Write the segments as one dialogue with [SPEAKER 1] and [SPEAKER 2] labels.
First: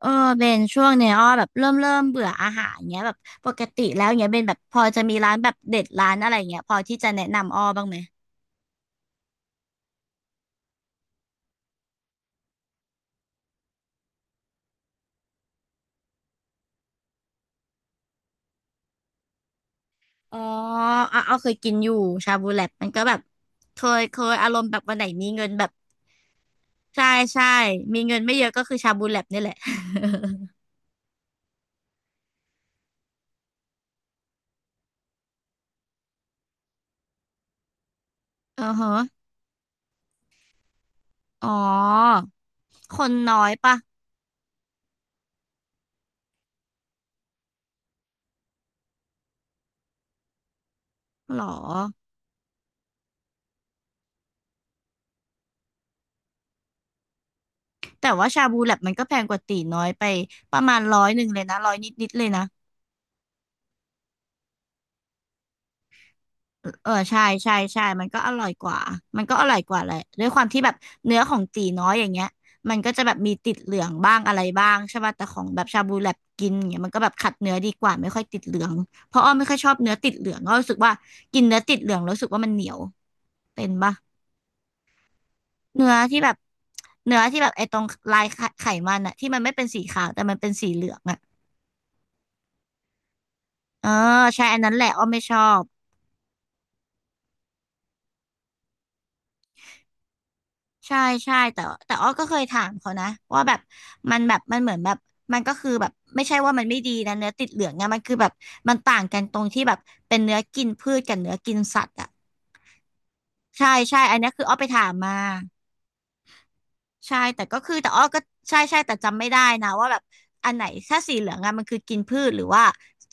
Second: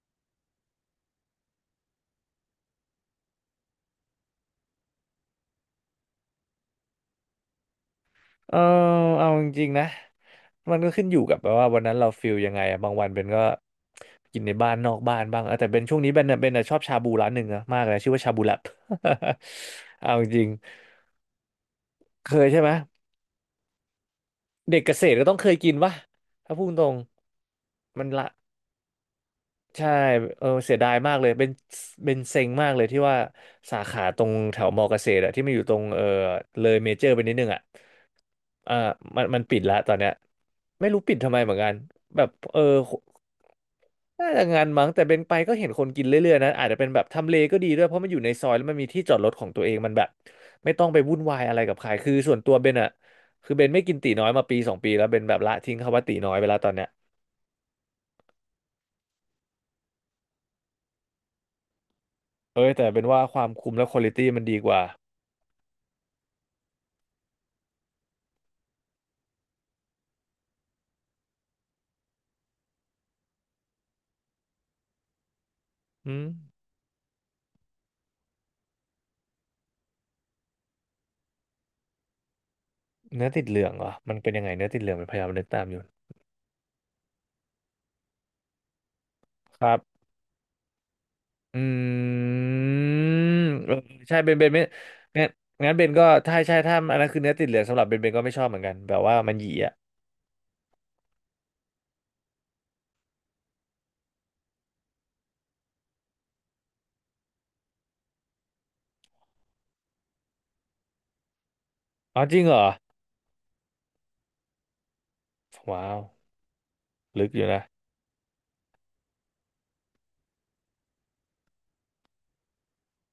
[SPEAKER 1] เออเบนช่วงเนี้ยอ้อแบบเริ่มเบื่ออาหารเงี้ยแบบปกติแล้วเงี้ยเบนแบบพอจะมีร้านแบบเด็ดร้านอะไรเงี้ยพอที่จะแนะนำอ้อบ้างไหม
[SPEAKER 2] เออเอาจริงๆนะมันก็ขึ้นอยู่กับแบบว่าวันนั้นเราฟิลยังไงอะบางวันเป็นก็กินในบ้านนอกบ้านบ้างแต่เป็นช่วงนี้เป็นชอบชาบูร้านหนึ่งนะมากเลยชื่อว่าชาบูแลบ เอาจ
[SPEAKER 1] อ๋อ
[SPEAKER 2] ริง
[SPEAKER 1] อ่ะอ้อเคยกินอยู่
[SPEAKER 2] ๆเค
[SPEAKER 1] ชา
[SPEAKER 2] ย
[SPEAKER 1] บู
[SPEAKER 2] ใช่
[SPEAKER 1] แล
[SPEAKER 2] ไหม
[SPEAKER 1] บมันก็แบบเคยเคยอารมณ์แบ
[SPEAKER 2] เด็ก
[SPEAKER 1] บ
[SPEAKER 2] เก
[SPEAKER 1] วัน
[SPEAKER 2] ษ
[SPEAKER 1] ไหน
[SPEAKER 2] ตรก็
[SPEAKER 1] มี
[SPEAKER 2] ต้อง
[SPEAKER 1] เงิ
[SPEAKER 2] เค
[SPEAKER 1] น
[SPEAKER 2] ย
[SPEAKER 1] แบ
[SPEAKER 2] กิ
[SPEAKER 1] บ
[SPEAKER 2] นวะถ้าพูดตรง
[SPEAKER 1] ใช่ใช่มี
[SPEAKER 2] มัน
[SPEAKER 1] เงิน
[SPEAKER 2] ละ
[SPEAKER 1] ไม่เยอะก็คือชาบูแลบนี่แหละ
[SPEAKER 2] ใช่เสียดายมากเลยเป็นเซ็งมากเลยที่ว่าสาขาตรงแถวมอเกษตรอะที่มันอยู่ตรงเลยเมเจอร์ไปนิดนึงอะ
[SPEAKER 1] อือ
[SPEAKER 2] อ่า
[SPEAKER 1] ฮะ
[SPEAKER 2] มันปิดละตอนเนี้ยไม่รู้ปิดทำไม
[SPEAKER 1] อ๋
[SPEAKER 2] เห
[SPEAKER 1] อ
[SPEAKER 2] มือนกันแบบ
[SPEAKER 1] คนน้อยปะ
[SPEAKER 2] น่าจะงานมั้งแต่เป็นไปก็เห็นคนกินเรื่อยๆนะ อาจจะเป็นแบบทำเลก็ดีด้วยเพราะมันอยู่ในซอยแล้วมันมีที่จอดรถของตัวเองมันแบบไม่ต้องไปวุ่นวา
[SPEAKER 1] หร
[SPEAKER 2] ย
[SPEAKER 1] อ
[SPEAKER 2] อะไรกับใครคือส่วนตัวเบนอะคือเบนไม่กินตีน้อยมาปีสองปีแล้วเบนแบบละทิ้งคำว่าตีน้อยไปแล้วตอนเนี้ย
[SPEAKER 1] แต่ว่าชาบูแลบมันก็แพงกว่าตีน้อยไปประมาณ100เลยนะร้อยนิดนิดเลยนะ
[SPEAKER 2] เอ้ยแต่เป็นว่าความคุ้มและควอลิตี้มันดีกว่า
[SPEAKER 1] เออใช่ใช่ใช่มันก็อร่อยกว่า มันก็อร่อยกว่าแหละด้วยความที่แบบเนื้อของตีน้อยอย่างเงี้ย มันก็จะแบบมีติดเหลืองบ้างอะไรบ้างใช่ป่ะแต่ของแบบชาบูแล
[SPEAKER 2] อื
[SPEAKER 1] บกิน
[SPEAKER 2] ม
[SPEAKER 1] อย่างเงี้ยมันก็แบบขัดเนื้อดีกว่าไม่ค่อยติดเหลืองเพราะอ้อไม่ค่อยชอบเนื้อติดเหลืองอ้อรู้สึกว่ากินเนื้อติดเหลืองแล้วรู้สึกว่ามันเหนียว
[SPEAKER 2] เนื้อติดเห
[SPEAKER 1] เป็
[SPEAKER 2] ลือ
[SPEAKER 1] น
[SPEAKER 2] งเหรอ
[SPEAKER 1] ป่ะ
[SPEAKER 2] มันเป็นยังไงเนื้อติดเหลืองเป็นพยายามนึกตามอยู่
[SPEAKER 1] เนื้อที่แบบเนื้อที่แบบไอ้ตรงลายไขไขมันอะที่มันไม่
[SPEAKER 2] ค
[SPEAKER 1] เป็น
[SPEAKER 2] รั
[SPEAKER 1] สี
[SPEAKER 2] บ
[SPEAKER 1] ขาวแต่มันเป็นสีเหลืองอะ
[SPEAKER 2] อืมเออ
[SPEAKER 1] เออ
[SPEAKER 2] ใช่เบน
[SPEAKER 1] ใช่
[SPEAKER 2] เบน
[SPEAKER 1] อั
[SPEAKER 2] ไม่
[SPEAKER 1] นนั้นแหละอ้อไม่
[SPEAKER 2] งั้น
[SPEAKER 1] ชอบ
[SPEAKER 2] งั้นเบนก็ถ้าใช่ถ้าอันนั้นคือเนื้อติดเหลืองสำหรับเบนก็ไม่ชอบเหมือนกันแบบว่ามันหยีอ่ะ
[SPEAKER 1] ใช่ใช่แต่แต่อ้อก็เคยถามเขานะว่าแบบมันแบบมันเหมือนแบบมันก็คือแบบไม่ใช่ว่ามันไม่ดีนะเนื้อติดเหลืองเนี่ยมันคือแบบมันต่างกันตรงที่แบบเป็นเนื้อกินพืชกับเนื้อกินสัตว์อ่ะ
[SPEAKER 2] อ๋อจริงเหรอ
[SPEAKER 1] ใช่ใช่อันเนี้ยคืออ้อไปถามมา
[SPEAKER 2] ว้าว
[SPEAKER 1] ใช่
[SPEAKER 2] ลึกอ
[SPEAKER 1] แต่
[SPEAKER 2] ยู่
[SPEAKER 1] ก็
[SPEAKER 2] นะ
[SPEAKER 1] คือแต่อ้อก็ใช่ใช่แต่จำไม่ได้นะว่าแบบอันไหนถ้าสีเหลืองอะมันคือกินพืชหรือว่า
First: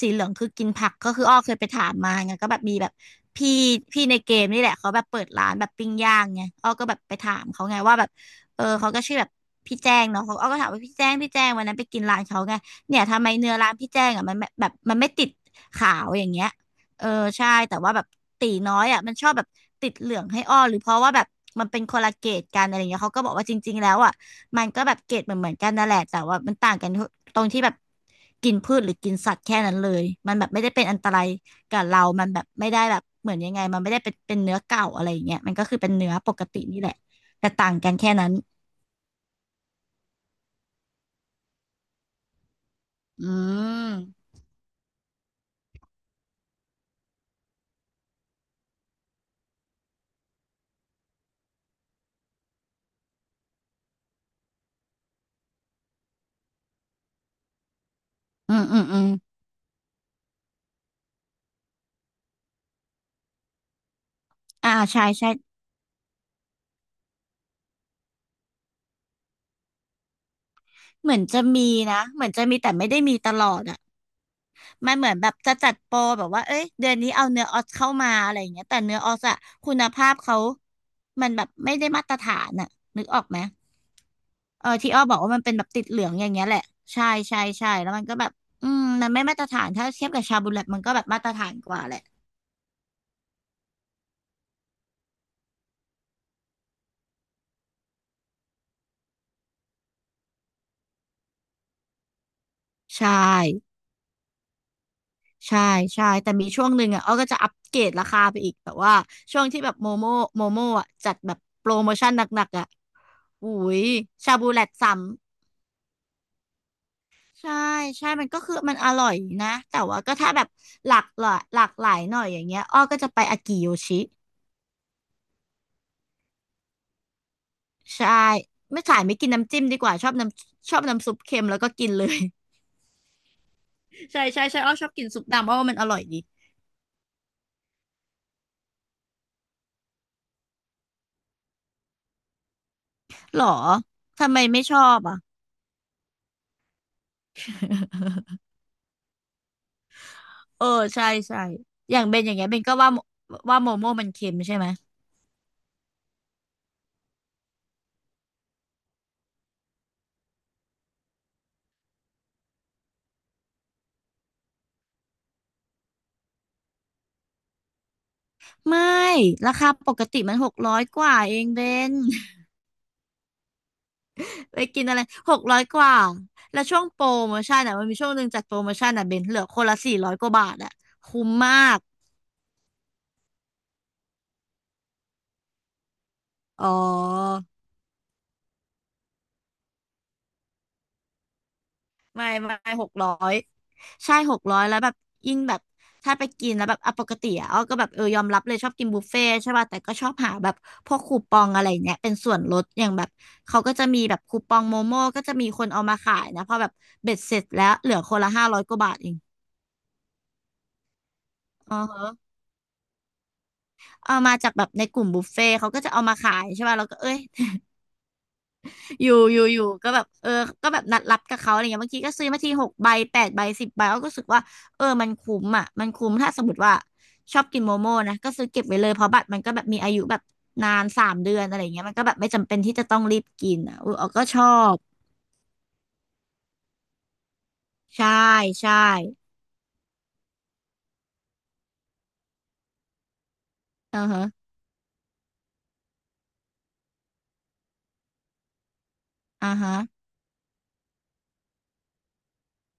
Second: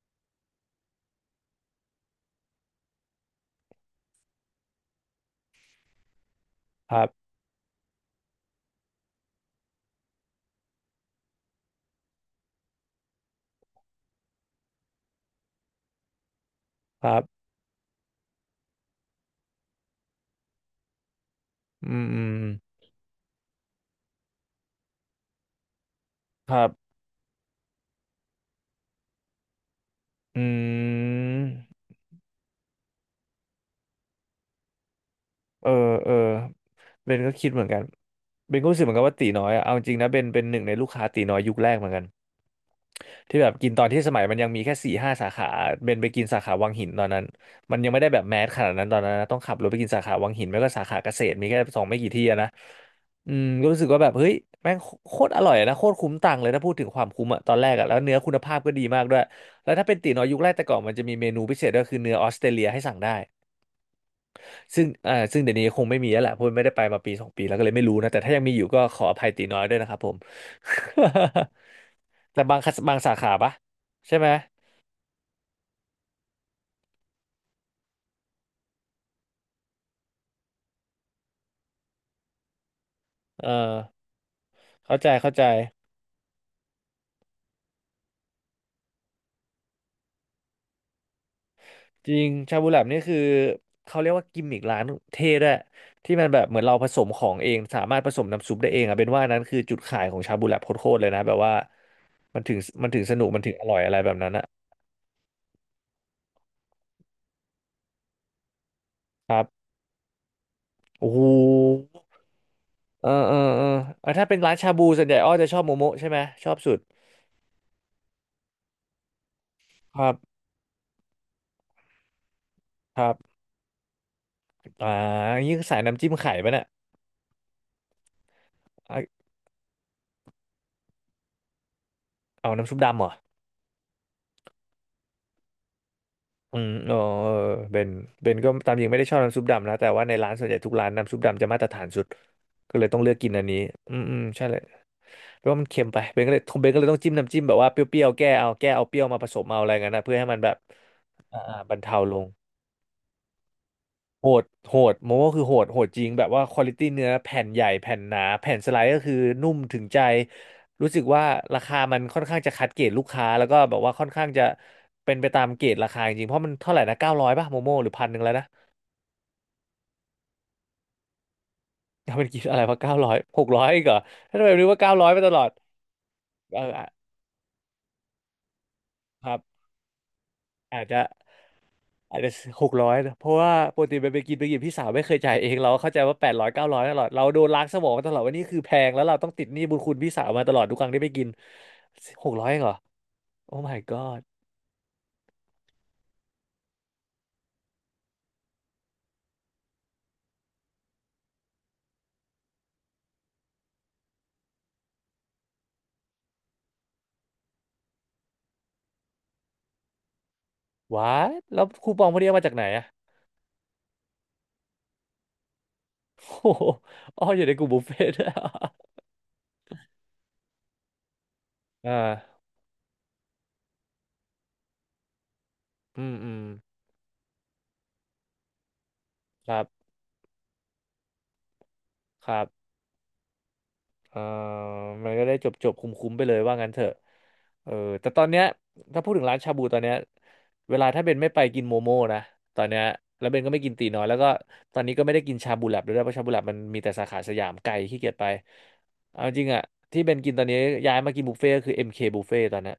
[SPEAKER 1] สีเหลืองคือกินผักก็คืออ้อเคยไปถามมาไงก็แบบมีแบบพี่พี่ในเกมนี่แหละเขาแบบเปิดร้านแบบปิ้งย่างไงอ้อก็
[SPEAKER 2] ค
[SPEAKER 1] แบบ
[SPEAKER 2] รับ
[SPEAKER 1] ไปถามเขาไงว่าแบบเออเขาก็ชื่อแบบพี่แจ้งเนาะเขาอ้อก็ถามว่าพี่แจ้งพี่แจ้งวันนั้นไปกินร้านเขาไงเนี่ยทำไมเนื้อร้านพี่แจ้งอะมันแบบมันไม่ติดขาวอย่างเงี้ย เอ
[SPEAKER 2] ค
[SPEAKER 1] อ
[SPEAKER 2] รับ
[SPEAKER 1] ใช่แต่ว่าแบบตีน้อยอ่ะมันชอบแบบติดเหลืองให้อ้อหรือเพราะว่าแบบมันเป็นค
[SPEAKER 2] อื
[SPEAKER 1] น
[SPEAKER 2] ม
[SPEAKER 1] ละ
[SPEAKER 2] อื
[SPEAKER 1] เกร
[SPEAKER 2] ม
[SPEAKER 1] ดกันอะไรเงี้ยเขาก็บอกว่าจริงๆแล้วอ่ะมันก็แบบเกรดเหมือนเหมือนกันนั่นแหละแต่ว่า
[SPEAKER 2] ค
[SPEAKER 1] มัน
[SPEAKER 2] รั
[SPEAKER 1] ต่างกัน
[SPEAKER 2] บ
[SPEAKER 1] ตรงที่แบบกินพืชหรือกินสัตว์แค่นั้นเลยมันแบบไม่ได้
[SPEAKER 2] อื
[SPEAKER 1] เป็นอันตรายกับ
[SPEAKER 2] ม
[SPEAKER 1] เรามันแบบไม่ได้แบบเหมือนยังไงมันไม่ได้เป็นเป็นเนื้อเก่าอะไรเงี้ยมันก็
[SPEAKER 2] เออ
[SPEAKER 1] คือเป็น
[SPEAKER 2] เอ
[SPEAKER 1] เนื้
[SPEAKER 2] อ
[SPEAKER 1] อปกตินี่แหละ
[SPEAKER 2] เบนก็คิ
[SPEAKER 1] แต่
[SPEAKER 2] ดเหมือน
[SPEAKER 1] ต่าง
[SPEAKER 2] กัน
[SPEAKER 1] กันแค่นั้น
[SPEAKER 2] เบนก็รู้สึกเหมือนกันว่าตีน้อยอะเอาจริงนะเบนเป็นหนึ่งในลูกค้าตีน้อยยุคแรกเหมือนกัน
[SPEAKER 1] อื
[SPEAKER 2] ที่แบบกินตอนที่สมั
[SPEAKER 1] ม
[SPEAKER 2] ยมันยังมีแค่4-5 สาขาเบนไปกินสาขาวังหินตอนนั้นมันยังไม่ได้แบบแมสขนาดนั้นตอนนั้นนะต้องขับรถไปกินสาขาวังหินไม่ก็สาขาเกษตรมีแค่สองไม่กี่ที่อะนะอืมก็รู้สึกว่าแบบเฮ้ยแม่งโคตรอร่อยนะโคตรคุ้มตังค์เลยถ้าพูดถึงความคุ้มอะตอนแรกอะแล้วเนื้อคุณ
[SPEAKER 1] อื
[SPEAKER 2] ภาพ
[SPEAKER 1] ม
[SPEAKER 2] ก็
[SPEAKER 1] อื
[SPEAKER 2] ดี
[SPEAKER 1] มอื
[SPEAKER 2] มาก
[SPEAKER 1] ม
[SPEAKER 2] ด้วยแล้วถ้าเป็นตี๋น้อยยุคแรกแต่ก่อนมันจะมีเมนูพิเศษก็คือเนื้อออสเตรเลียให้สั่งได้
[SPEAKER 1] อ่า
[SPEAKER 2] ซึ่ง
[SPEAKER 1] ใช่
[SPEAKER 2] อ่า
[SPEAKER 1] ใช่
[SPEAKER 2] ซึ่งเดี๋ยวนี้คงไม่มีแล้วแหละเพราะไม่ได้ไปมาปีสองปีแล้วก็เลยไม่รู้นะแต่ถ้ายังมีอยู่ก็ขออภัยตีน้อยด้วยนะครับผม
[SPEAKER 1] เหมือนจะมีนะเหมือน
[SPEAKER 2] แต่
[SPEAKER 1] จะ
[SPEAKER 2] บา
[SPEAKER 1] มี
[SPEAKER 2] งคั
[SPEAKER 1] แต่
[SPEAKER 2] ส
[SPEAKER 1] ไม่
[SPEAKER 2] บาง
[SPEAKER 1] ได้
[SPEAKER 2] สา
[SPEAKER 1] มีต
[SPEAKER 2] ขา
[SPEAKER 1] ล
[SPEAKER 2] ปะ
[SPEAKER 1] อดอะ
[SPEAKER 2] ใช่ไหม
[SPEAKER 1] มันเหมือนแบบจะจัดโปรแบบว่าเอ้ยเดือนนี้เอาเนื้อออสเข้ามาอะไรอย่างเงี้ยแต่เนื้อออสอะคุณภาพเขามันแบบไม่ได้มาตรฐานอะนึกออกไหม
[SPEAKER 2] เออ
[SPEAKER 1] เออที่
[SPEAKER 2] เข้า
[SPEAKER 1] อ้อ
[SPEAKER 2] ใจ
[SPEAKER 1] บอก
[SPEAKER 2] เข้า
[SPEAKER 1] ว่ามั
[SPEAKER 2] ใจ
[SPEAKER 1] นเป็นแบบติดเหลืองอย่างเงี้ยแหละใช่ใช่ใช่แล้วมันก็แบบอืมมันไม่มาตรฐานถ้าเทียบกับชาบูแลตมันก็แบบมาตรฐานกว่าแหละ
[SPEAKER 2] จริงชาบูแลบนี่คือเขาเรียกว่ากิมมิกร้านเท่ด้วยที่มันแบบเหมือนเราผสมของเองสามารถผสมน้ำซุปได้เองอ่ะเป็นว่านั้นคือจุดขายของชาบูแลบโคตรๆเลยนะแบบว่ามันถึงมันถึ
[SPEAKER 1] ใช
[SPEAKER 2] งสนุกมันถึงอ
[SPEAKER 1] ่
[SPEAKER 2] ร่อยอะไรแบบนั้นนะ
[SPEAKER 1] ใช่ใช่แต่มีช่วงหนึ่งอ่ะอ้อก็จะอัปเกรดราคาไปอีกแบบว่า
[SPEAKER 2] ค
[SPEAKER 1] ช่
[SPEAKER 2] รั
[SPEAKER 1] วงที่
[SPEAKER 2] บ
[SPEAKER 1] แบบโมโมโมโมอ่ะ
[SPEAKER 2] โอ้
[SPEAKER 1] จัด
[SPEAKER 2] โห
[SPEAKER 1] แบบโปรโมชั่นหนักๆอ่ะ
[SPEAKER 2] เออเออ
[SPEAKER 1] อุ้
[SPEAKER 2] เออ
[SPEAKER 1] ย
[SPEAKER 2] เออถ้า
[SPEAKER 1] ชา
[SPEAKER 2] เป็น
[SPEAKER 1] บู
[SPEAKER 2] ร้าน
[SPEAKER 1] แลต
[SPEAKER 2] ชาบู
[SPEAKER 1] สาม
[SPEAKER 2] ส่วนใหญ่อ้อจะชอบโมโมะใช่ไหมชอบสุด
[SPEAKER 1] ใช่ใช่มันก็คือมันอร่อยนะแต่
[SPEAKER 2] ค
[SPEAKER 1] ว่า
[SPEAKER 2] รั
[SPEAKER 1] ก็ถ้า
[SPEAKER 2] บ
[SPEAKER 1] แบบหลากหลายหลากหลายหน่อยอย่างเงี้ยอ้อ
[SPEAKER 2] ค
[SPEAKER 1] ก็
[SPEAKER 2] รั
[SPEAKER 1] จะไป
[SPEAKER 2] บ
[SPEAKER 1] อากิโยชิ
[SPEAKER 2] อ่ายิ่งใสายน้ำจิ้มไข่ปะเนี่ย
[SPEAKER 1] ใช่ไม่ขา
[SPEAKER 2] เอา
[SPEAKER 1] ยไม่กินน้ำจิ้มดีกว่าชอบน้ำชอบน้ำซุปเค็มแล้วก็กินเลย
[SPEAKER 2] เอาน้ำซุปดำเหรอ
[SPEAKER 1] ใช่ใช่ใช่อ้อชอบกินซุปดำเพราะว่ามันอร่อยดี
[SPEAKER 2] อืมเออเออเบนเบนก็ตามจริงไม่ได้ชอบน้ำซุปดำนะแต่ว่าในร้านส่วนใหญ่ทุกร้านน้ำซุปดำจะมาตรฐานสุดก็เลยต้องเลือกกิน
[SPEAKER 1] ห
[SPEAKER 2] อั
[SPEAKER 1] ร
[SPEAKER 2] น
[SPEAKER 1] อ
[SPEAKER 2] นี้อืมอืม
[SPEAKER 1] ทำไม
[SPEAKER 2] ใช่เล
[SPEAKER 1] ไม่
[SPEAKER 2] ย
[SPEAKER 1] ชอบอ่ะ
[SPEAKER 2] เพราะว่ามันเค็มไปเบนก็เลยต้องจิ้มน้ำจิ้มแบบว่าเปรี้ยวๆแก้ เอาแก้เอาเปรี้ยวมาผสมเอาอะไรเงี้ยนนะเพื่อให้มันแบบ
[SPEAKER 1] เออใช่ใช่
[SPEAKER 2] บรร
[SPEAKER 1] อ
[SPEAKER 2] เทา
[SPEAKER 1] ย่าง
[SPEAKER 2] ล
[SPEAKER 1] เบน
[SPEAKER 2] ง
[SPEAKER 1] อย่างเงี้ยเบนก็ว่าว่าโมโม่มัน
[SPEAKER 2] โห
[SPEAKER 1] เค็ม
[SPEAKER 2] ด
[SPEAKER 1] ใช่ไหม
[SPEAKER 2] โหดโมโมคือโหดจริงแบบว่าควอลิตี้เนื้อแผ่นใหญ่แผ่นหนาแผ่นสไลด์ก็คือนุ่มถึงใจรู้สึกว่าราคามันค่อนข้างจะคัดเกรดลูกค้าแล้วก็แบบว่าค่อนข้างจะเป็นไปตามเกรดราคาจริงเพราะมันเท่าไหร่นะเก้าร้อยป่ะโมโมหรือ1,100แล้วนะ
[SPEAKER 1] ไม่ราคาปกติมัน600 กว่าเองเบน
[SPEAKER 2] ยังเป็นกินอะไรวะเก้าร้อยหกร้อยอีกเหรอถ้า ทำไม
[SPEAKER 1] ไป
[SPEAKER 2] รู้ว่า
[SPEAKER 1] กิน
[SPEAKER 2] เก้า
[SPEAKER 1] อะไร
[SPEAKER 2] ร้อยไปต
[SPEAKER 1] ห
[SPEAKER 2] ล
[SPEAKER 1] ก
[SPEAKER 2] อด
[SPEAKER 1] ร้อยกว่า
[SPEAKER 2] เอ
[SPEAKER 1] แล้ว
[SPEAKER 2] อ
[SPEAKER 1] ช่วง
[SPEAKER 2] อ่ะ
[SPEAKER 1] โปรโมชั่นอ่ะมันมีช่วงหนึ่งจัดโปรโมชั่นอ่ะเบน
[SPEAKER 2] ครั
[SPEAKER 1] เหลื
[SPEAKER 2] บ
[SPEAKER 1] อคนละ400 กว่าบาทอ่ะ
[SPEAKER 2] อาจจะ
[SPEAKER 1] คุ้มมาก
[SPEAKER 2] อาจจะ600เพราะว่าปกติไปไปกินพี่สาวไม่เคยจ่ายเองเราก็เข้าใจว่าแปดร้อย
[SPEAKER 1] อ๋
[SPEAKER 2] เก้าร้อยตลอดเราโด
[SPEAKER 1] อ
[SPEAKER 2] นล้างสมองมาตลอดว่านี่คือแพงแล้วเราต้องติดหนี้บุญคุณพี่สาวมาตลอดทุกครั้งที่ไปกิน
[SPEAKER 1] ไม่
[SPEAKER 2] หกร้อย
[SPEAKER 1] ไม่
[SPEAKER 2] เองเหรอ
[SPEAKER 1] หกร้อย
[SPEAKER 2] โอ้ my
[SPEAKER 1] ใช่
[SPEAKER 2] god
[SPEAKER 1] หกร้อยแล้วแบบยิ่งแบบถ้าไปกินแล้วแบบอ่ะปกติอ่ะอ้อก็แบบเออยอมรับเลยชอบกินบุฟเฟ่ต์ใช่ป่ะแต่ก็ชอบหาแบบพวกคูปองอะไรเนี้ยเป็นส่วนลดอย่างแบบเขาก็จะมีแบบคูปองโมโม่ก็จะมีคนเอามาขายนะพอแบบเบ็ดเสร็จแล้วเหลือคนละ500 กว่าบาทเอง
[SPEAKER 2] ว้าแล้ว
[SPEAKER 1] อ๋อ
[SPEAKER 2] คูปองพวกนี้เอามาจากไหนอะ
[SPEAKER 1] เอามาจากแบบในกลุ่มบุฟเฟ่ต์เขาก็จะเอามาขา ย
[SPEAKER 2] โอ้
[SPEAKER 1] ใช่
[SPEAKER 2] โห
[SPEAKER 1] ป่ะเราก็เอ้ย
[SPEAKER 2] อ๋ออยู่ในกลุ่มบุฟเฟ่ต์ ด้วย
[SPEAKER 1] อยู่ก็แบบก็แบบนัดรับกับเขาอะไรเงี้ย
[SPEAKER 2] อ่
[SPEAKER 1] บางทีก็ซื้อมา
[SPEAKER 2] า
[SPEAKER 1] ทีหกใบแปดใบสิบใบเราก็รู้สึกว่าเออมันคุ้มอ่ะมัน
[SPEAKER 2] อื
[SPEAKER 1] คุ้ม
[SPEAKER 2] มอื
[SPEAKER 1] ถ้าส
[SPEAKER 2] ม
[SPEAKER 1] มมติว่าชอบกินโมโม่นะก็ซื้อเก็บไว้เลยเพราะบัตรมัน
[SPEAKER 2] ค
[SPEAKER 1] ก็
[SPEAKER 2] รั
[SPEAKER 1] แบบมีอา
[SPEAKER 2] บ
[SPEAKER 1] ยุแบบนานสามเดือนอะไรเงี้ยมันก็แบบไม่
[SPEAKER 2] ครับ
[SPEAKER 1] จำเป็นที่จะต้องรีบกินอ่ะเออเรา
[SPEAKER 2] เออ
[SPEAKER 1] ก็ชอบ
[SPEAKER 2] มันก็ได้จบจบคุ้มคุ้มๆไปเลยว่างั้นเถอะเออ
[SPEAKER 1] ใช่
[SPEAKER 2] แต่ตอนเนี้ย
[SPEAKER 1] ใช่
[SPEAKER 2] ถ้าพูดถึงร้านชาบูตอนเนี้ยเวลาถ้าเบนไม่ไปกินโมโม่นะ ตอนเนี้ยแล้วเบนก็ไม่กินตี
[SPEAKER 1] อื
[SPEAKER 2] น้อย
[SPEAKER 1] อ
[SPEAKER 2] แล้ว
[SPEAKER 1] ฮะ
[SPEAKER 2] ก็ตอนนี้ก็ไม่ได้กินชาบูแลบด้วยนะเพราะชาบูแลบมันมีแต่สาขาสยามไกลขี้เกียจไปเอาจริง
[SPEAKER 1] อ่า
[SPEAKER 2] อะ
[SPEAKER 1] ฮะ
[SPEAKER 2] ที่เบนกินตอนนี้ย้ายมากินบุฟเฟ่ต์ก็คือ MK บุฟเฟ่ตตอนเนี้ย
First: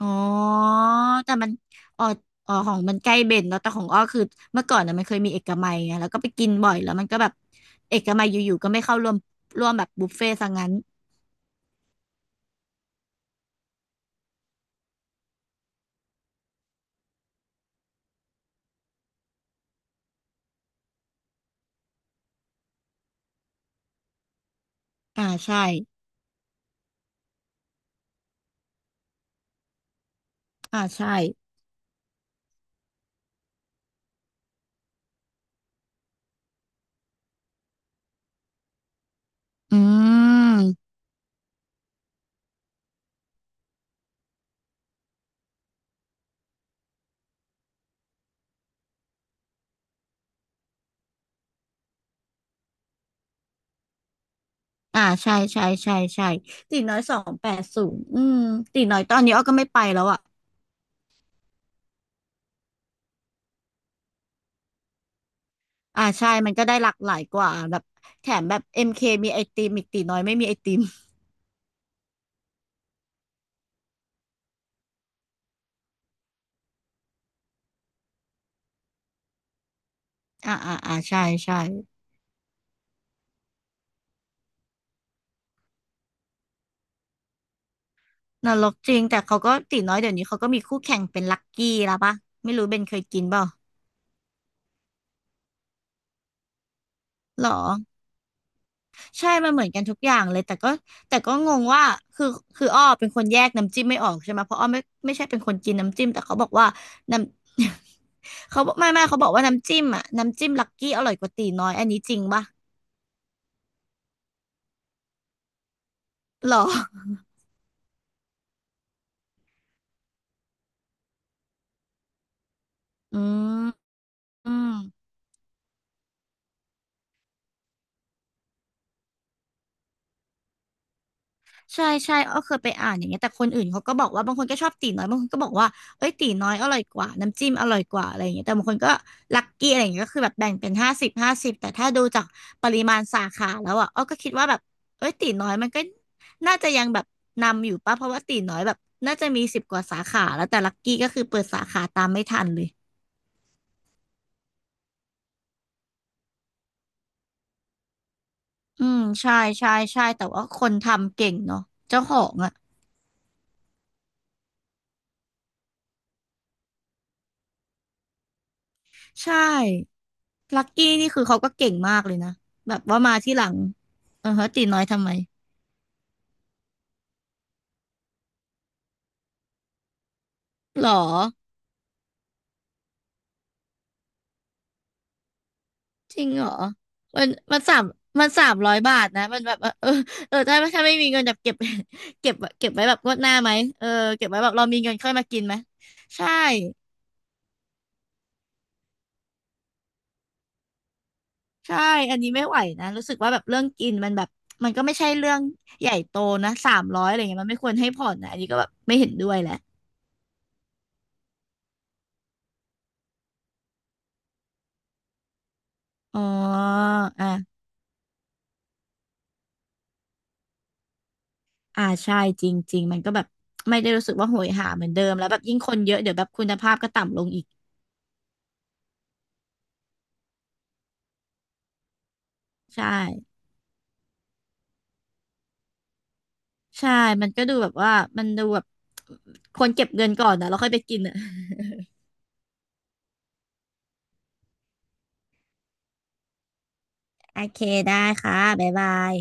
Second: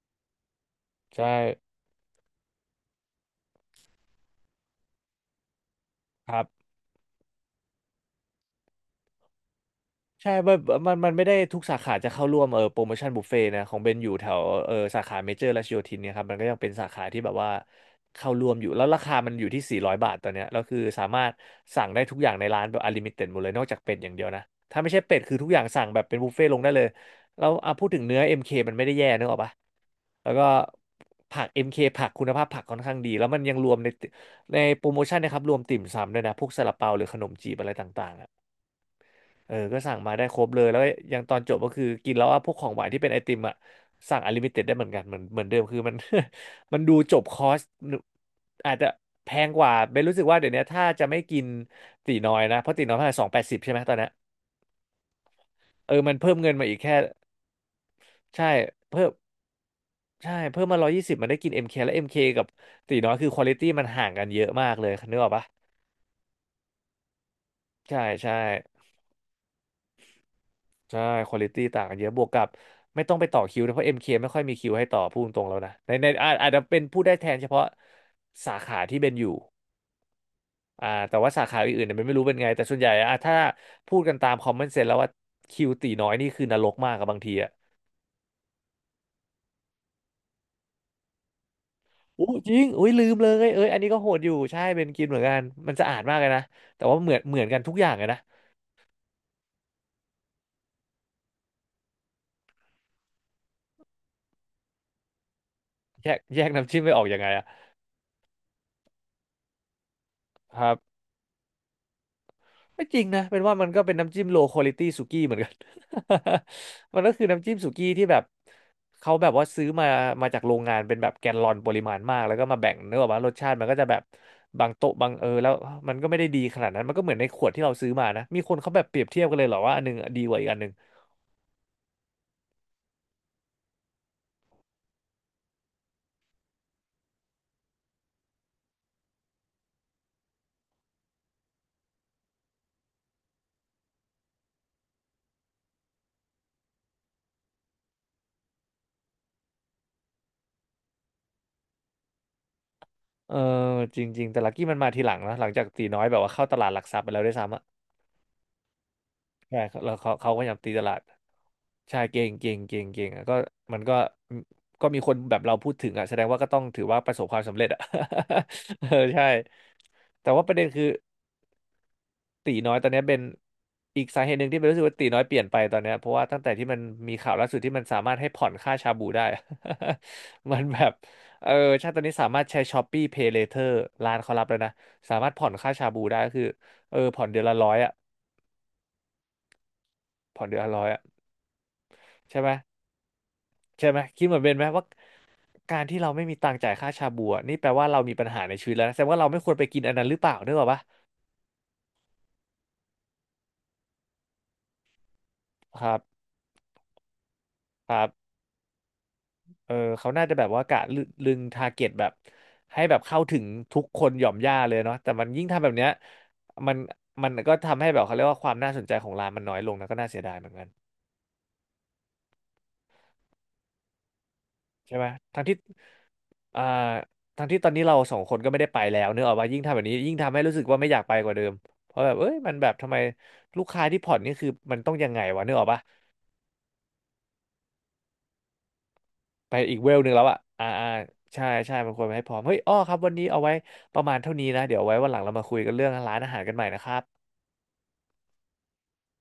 [SPEAKER 1] อ๋อ
[SPEAKER 2] ใช่
[SPEAKER 1] แต่มันอ๋ออ๋อของมันใกล้เบนเนาะแต่ของอ้อคือเมื่อก่อนน่ะมันเคยมีเอกมัยไงแล้วก็ไป
[SPEAKER 2] ครั
[SPEAKER 1] กินบ่
[SPEAKER 2] บ
[SPEAKER 1] อยแล้วมันก็แบบเอกมัยอยู่ๆก็ไม่เข้าร่วมแบบบุฟเฟ่
[SPEAKER 2] ใช่
[SPEAKER 1] ต์ซะ
[SPEAKER 2] มัน
[SPEAKER 1] งั้น
[SPEAKER 2] มันมันไม่ได้ทุกสาขาจะเข้าร่วมโปรโมชั่นบุฟเฟ่นะของเบนอยู่แถวสาขาเมเจอร์รัชโยธินเนี่ยครับมันก็ยังเป็นสาขาที่แบบว่าเข้าร่วมอยู่แล้วราคามันอยู่ที่400บาทตอนเนี้ยแล้วคือสามารถสั่งได้ทุกอย่างในร้านแบบอลิมิเต็ดหมดเลยนอกจากเป็ดอย่างเดียวนะถ้าไม่ใช่เป็ด
[SPEAKER 1] อ่า
[SPEAKER 2] คือทุกอย่าง
[SPEAKER 1] ใช่
[SPEAKER 2] สั่งแบบเป็นบุฟเฟ่ตลงได้เลยแล้วอ่ะพูดถึงเนื้อเอ็มเคมันไม่ได้แย่นึกออกปะแล้วก็
[SPEAKER 1] อ่าใช่
[SPEAKER 2] ผักเอ็มเคผักคุณภาพผักค่อนข้างดีแล้วมันยังรวมในโปรโมชั่นนะครับรวมติ่มซำด้วยนะพวกซาลาเปาหรือขนมจีบอะไรต่างๆอะ
[SPEAKER 1] อื
[SPEAKER 2] ก็สั่งมาได้ครบเลย
[SPEAKER 1] ม
[SPEAKER 2] แล้วก็ยังตอนจบก็คือกินแล้วว่าพวกของหวานที่เป็นไอติมอ่ะสั่งอ n l ลิมิเต็ดได้เหมือนกันเหมือนเดิม คือมัน มันดูจบคอร์สอาจจะแพงกว่าเบนรู้สึกว่าเดี๋ยวนี้ถ้าจะไม่กินตีน้อยนะ เพราะตีน้อยเท่าไหร่280ใช่ไหมตอนเนี้ย
[SPEAKER 1] อ่าใช่ใช่ใช่
[SPEAKER 2] มัน
[SPEAKER 1] ใช่
[SPEAKER 2] เพิ่มเงินมาอี
[SPEAKER 1] ตี
[SPEAKER 2] ก
[SPEAKER 1] น้
[SPEAKER 2] แค่
[SPEAKER 1] อยสองแปดศูนย์อืม
[SPEAKER 2] ใช่
[SPEAKER 1] ตีน้อย
[SPEAKER 2] เพิ่ม
[SPEAKER 1] ตอนนี้อ้อก็ไม่ไปแล้วอ่ะ
[SPEAKER 2] มา120มันได้กินเอ็มเคและเอ็มเคกับตีน้อยคือควอลิตี้มันห่างกันเยอะมากเลยนึกออกปะ
[SPEAKER 1] อ่าใช่มันก็ได้หลากหลายกว่าแบบ
[SPEAKER 2] ใช่
[SPEAKER 1] แถ
[SPEAKER 2] ใช่
[SPEAKER 1] มแบบเอ็มเคมีไอติมอีกตีน้อยไม่มีไอติม
[SPEAKER 2] ใช่คุณภาพต่างกันเยอะบวกกับไม่ต้องไปต่อคิวนะเพราะ MK ไม่ค่อยมีคิวให้ต่อพูดตรงๆแล้วนะในอาจจะเป็นพูดได้แทนเฉพาะสาขาที่เป็นอยู่
[SPEAKER 1] อ่าอ่า
[SPEAKER 2] อ่า
[SPEAKER 1] อ่า
[SPEAKER 2] แต่
[SPEAKER 1] ใช่
[SPEAKER 2] ว่าสา
[SPEAKER 1] ใช่
[SPEAKER 2] ขาอื่นๆเนี่ยมันไม่รู้เป็นไงแต่ส่วนใหญ่อ่ะถ้าพูดกันตามคอมเมนต์เซนแล้วว่าคิวตีน้อยนี่คือนรกมากกับบางทีอ่ะ
[SPEAKER 1] นรกจริงแต่เขาก็ตีน้อยเดี๋ยวนี้เขาก็มีคู่แข่งเป็นลักกี้แล้วปะ
[SPEAKER 2] อู้จ
[SPEAKER 1] ไม่
[SPEAKER 2] ริง
[SPEAKER 1] รู้เบน
[SPEAKER 2] อุ้ย
[SPEAKER 1] เค
[SPEAKER 2] ลื
[SPEAKER 1] ย
[SPEAKER 2] ม
[SPEAKER 1] กิน
[SPEAKER 2] เล
[SPEAKER 1] เปล่า
[SPEAKER 2] ยเอ้ยอันนี้ก็โหดอยู่ใช่เป็นกินเหมือนกันมันสะอาดมากเลยนะแต่ว่าเหมือนเหมื
[SPEAKER 1] ห
[SPEAKER 2] อ
[SPEAKER 1] ร
[SPEAKER 2] น
[SPEAKER 1] อ
[SPEAKER 2] กันทุกอย่างเลยนะ
[SPEAKER 1] ใช่มันเหมือนกันทุกอย่างเลยแต่ก็แต่ก็งงว่าคือคืออ้อเป็นคนแยกน้ำจิ้มไม่ออกใช่ไหมเพราะอ้อไม่ไม่ใช่เป็นคนกินน้ำจิ้
[SPEAKER 2] แย
[SPEAKER 1] ม
[SPEAKER 2] ก
[SPEAKER 1] แต่เขา
[SPEAKER 2] แย
[SPEAKER 1] บอ
[SPEAKER 2] ก
[SPEAKER 1] กว่า
[SPEAKER 2] น้ำจิ้มไม่ออกยัง
[SPEAKER 1] น้ำ
[SPEAKER 2] ไงอ่ะ
[SPEAKER 1] เขาบอกไม่ไม่เขาบอกว่าน้ำจิ้มอ่ะน้ำจิ้ม
[SPEAKER 2] ค
[SPEAKER 1] ลั
[SPEAKER 2] รั
[SPEAKER 1] ก
[SPEAKER 2] บ
[SPEAKER 1] กี้อร่อยกว่าตีน้อยอันนี้จริงปะ
[SPEAKER 2] ไม่จริงนะเป็นว่ามันก็เป็นน้ำจิ้มโลค u a l i t y สุกี้เหมือนกัน
[SPEAKER 1] หรอ
[SPEAKER 2] มันก็คือน้ำจิ้มสุกี้ที่แบบเขาแบบว่าซื้อมามาจากโรงงานเป็นแบบแกลลอนปริมาณมากแล้วก็มาแบ่งเนื้อออก
[SPEAKER 1] อื
[SPEAKER 2] มารสชาติ
[SPEAKER 1] ม
[SPEAKER 2] มันก็จะแบบ
[SPEAKER 1] อื
[SPEAKER 2] บา
[SPEAKER 1] ม
[SPEAKER 2] งโต๊ะบางแล้วมันก็ไม่ได้ดีขนาดนั้นมันก็เหมือนในขวดที่เราซื้อมานะมีคนเขาแบบเปรียบเทียบกันเลยเหรอว่าอันหนึงดีกว่าอีกอันหนึง
[SPEAKER 1] ใช่ใช่อ้อเคยไปอ่านอย่างเงี้ยแต่คนอื่นเขาก็บอกว่าบางคนก็ชอบตีน้อยบางคนก็บอกว่าเอ้ยตีน้อยอร่อยกว่าน้ำจิ้มอร่อยกว่าอะไรอย่างเงี้ยแต่บางคนก็ลัคกี้อะไรอย่างเงี้ยก็คือแบบแบ่งเป็นห้าสิบห้าสิบแต่ถ้าดูจากปริมาณสาขาแล้วอ่ะอ้อก็คิดว่าแบบเอ้ยตีน้อยมันก็น่าจะยังแบบนำอยู่ป่ะเพราะว่าตีน้อยแบบน่าจะมีสิบกว่าสาขาแล้วแต่ลัคกี้ก็คือเปิดสาขาตามไม่ทันเลย
[SPEAKER 2] เออจริงๆแต่ลักกี้มันมาทีหลังนะหลังจากตีน้อยแบบว่าเข้าตลาดหลักทรัพย์ไปแล้วด้วยซ้ำอะ
[SPEAKER 1] อืมใช่
[SPEAKER 2] ใช่
[SPEAKER 1] ใช่
[SPEAKER 2] แล้ว
[SPEAKER 1] ใช่
[SPEAKER 2] เขา
[SPEAKER 1] แต่
[SPEAKER 2] เขาก็พ
[SPEAKER 1] ว่า
[SPEAKER 2] ยายา
[SPEAKER 1] ค
[SPEAKER 2] มตี
[SPEAKER 1] น
[SPEAKER 2] ตลาด
[SPEAKER 1] ทำเก่งเนาะ
[SPEAKER 2] ใช่
[SPEAKER 1] เจ้าของอ่ะ
[SPEAKER 2] เก่งอ่ะก็มันก็ก็มีคนแบบเราพูดถึงอ่ะแสดงว่าก็ต้องถือว่าประสบความสำเร็จอ่ะ เออใช่
[SPEAKER 1] ใช่
[SPEAKER 2] แต่ว่าประ
[SPEAKER 1] ลั
[SPEAKER 2] เด็น
[SPEAKER 1] ก
[SPEAKER 2] คือ
[SPEAKER 1] กี้นี่คือเขาก็เก่งมากเลยนะ
[SPEAKER 2] ตีน้อ
[SPEAKER 1] แบ
[SPEAKER 2] ย
[SPEAKER 1] บ
[SPEAKER 2] ตอน
[SPEAKER 1] ว่า
[SPEAKER 2] เนี้ย
[SPEAKER 1] มา
[SPEAKER 2] เป็น
[SPEAKER 1] ที่หลัง
[SPEAKER 2] อีกสา
[SPEAKER 1] เออ
[SPEAKER 2] เหตุหนึ่
[SPEAKER 1] ฮะ
[SPEAKER 2] งที่
[SPEAKER 1] ตี
[SPEAKER 2] เป็นรู้
[SPEAKER 1] น้อ
[SPEAKER 2] สึ
[SPEAKER 1] ย
[SPEAKER 2] กว่า
[SPEAKER 1] ทำ
[SPEAKER 2] ตี
[SPEAKER 1] ไม
[SPEAKER 2] น้อยเปลี่ยนไปตอนเนี้ยเพราะว่าตั้งแต่ที่มันมีข่าวล่าสุดที่มันสามารถให้ผ่อนค่าชาบูได้ มันแบ
[SPEAKER 1] หรอ
[SPEAKER 2] บเออใช่ตอนนี้สามารถใช้ Shopee Pay Later ร้านเขารับแล้วนะสามารถผ่อนค่าชาบู
[SPEAKER 1] จ
[SPEAKER 2] ได้
[SPEAKER 1] ริ
[SPEAKER 2] ก็
[SPEAKER 1] ง
[SPEAKER 2] คื
[SPEAKER 1] เห
[SPEAKER 2] อ
[SPEAKER 1] รอ
[SPEAKER 2] เออ
[SPEAKER 1] มั
[SPEAKER 2] ผ่อน
[SPEAKER 1] น
[SPEAKER 2] เดือนละ
[SPEAKER 1] มัน
[SPEAKER 2] ร้อ
[SPEAKER 1] สา
[SPEAKER 2] ย
[SPEAKER 1] ม
[SPEAKER 2] อ่ะ
[SPEAKER 1] มันสามร้อยบาทนะมันแบบว่าเออเออ
[SPEAKER 2] ผ่อนเดื
[SPEAKER 1] ถ้า
[SPEAKER 2] อนละร้
[SPEAKER 1] ถ้า
[SPEAKER 2] อย
[SPEAKER 1] ไม่
[SPEAKER 2] อ่ะ
[SPEAKER 1] มีเงินแบบเก็บ เก็บ
[SPEAKER 2] ใช่ไหม
[SPEAKER 1] เก็บไว้แบบงวดหน้าไหมเอ
[SPEAKER 2] ใช่
[SPEAKER 1] อ
[SPEAKER 2] ไหมคิ
[SPEAKER 1] เก็
[SPEAKER 2] ด
[SPEAKER 1] บ
[SPEAKER 2] เหมื
[SPEAKER 1] ไว้
[SPEAKER 2] อนเบ
[SPEAKER 1] แบบ
[SPEAKER 2] นไหม
[SPEAKER 1] เรามี
[SPEAKER 2] ว่า
[SPEAKER 1] เงินค่อยมากินไหม
[SPEAKER 2] การที่เราไม่
[SPEAKER 1] ใช่
[SPEAKER 2] มีตังค์จ่ายค่าชาบูอะนี่แปลว่าเรามีปัญหาในชีวิตแล้วนะแสดงว่าเราไม่ควรไปกินอันนั้นหรือเปล่าด้วยหรอปะ
[SPEAKER 1] ใช่อันนี้ไม่ไหวนะรู้สึกว่าแบบเรื่องกินมันแบบมันก็ไม่ใช่เรื่อง
[SPEAKER 2] ค
[SPEAKER 1] ใหญ่
[SPEAKER 2] รับ
[SPEAKER 1] โตนะสามร้อยอะไรเงี้ยมันไม่ควรให้
[SPEAKER 2] ครั
[SPEAKER 1] ผ่อนนะ
[SPEAKER 2] บ
[SPEAKER 1] อันนี้ก็แบบไม่เห็นด้วยแห
[SPEAKER 2] เอ
[SPEAKER 1] ละ
[SPEAKER 2] อเขาน่าจะแบบว่ากะลึลึงทาร์เก็ตแบบให้แบบเข้าถึงทุกคนหย่อมย่าเลยเนาะแต่มันยิ่งทำแบบเนี้ย
[SPEAKER 1] อ๋อ
[SPEAKER 2] มันมันก็
[SPEAKER 1] อ่า
[SPEAKER 2] ทำให้แบบเขาเรียกว่าความน่าสนใจของร้านมันน้อยลงนะก็น่าเสียดายเหมือนกัน
[SPEAKER 1] อ่าใช่จริงๆมันก็แบบไม่ได้รู้สึกว่าโหยหาเหมือน
[SPEAKER 2] ใช่
[SPEAKER 1] เดิ
[SPEAKER 2] ไหม
[SPEAKER 1] มแล้วแบ
[SPEAKER 2] ทั้
[SPEAKER 1] บ
[SPEAKER 2] งที่
[SPEAKER 1] ยิ่งคนเยอะเดี๋ยวแบบคุณ
[SPEAKER 2] อ่า
[SPEAKER 1] ภาพก็ต่ำลงอี
[SPEAKER 2] ทั้
[SPEAKER 1] ก
[SPEAKER 2] งที่ตอนนี้เราสองคนก็ไม่ได้ไปแล้วเนกอะว่ายิ่งทำแบบนี้ยิ่งทำให้รู้สึกว่าไม่อยากไปกว่าเดิมเพราะแบบเอ้ยมันแบบ
[SPEAKER 1] ใช่
[SPEAKER 2] ทำไมลูกค้าที่ผ่อนนี่คือมันต้องยังไงวะเนกออกปะ
[SPEAKER 1] ใช่มันก็ดูแบบว่ามันดูแบบ
[SPEAKER 2] ไป
[SPEAKER 1] ควร
[SPEAKER 2] อีก
[SPEAKER 1] เก็
[SPEAKER 2] เว
[SPEAKER 1] บ
[SPEAKER 2] ลห
[SPEAKER 1] เงิ
[SPEAKER 2] นึ่
[SPEAKER 1] น
[SPEAKER 2] งแล้ว
[SPEAKER 1] ก่อน
[SPEAKER 2] อะ
[SPEAKER 1] นะแล้ว
[SPEAKER 2] อ่า
[SPEAKER 1] ค่อยไป
[SPEAKER 2] อ่า
[SPEAKER 1] กินอ่ะ
[SPEAKER 2] ใช่ใช่มันควรไปให้พร้อมเฮ้ยอ้อครับวันนี้เอาไว้ประมาณเท่านี้นะเดี๋ยวไว้วันหลังเรามาคุยกันเรื่องร้านอาหารกันใหม่นะครับ
[SPEAKER 1] โอเคได้ค่ะบ๊ายบาย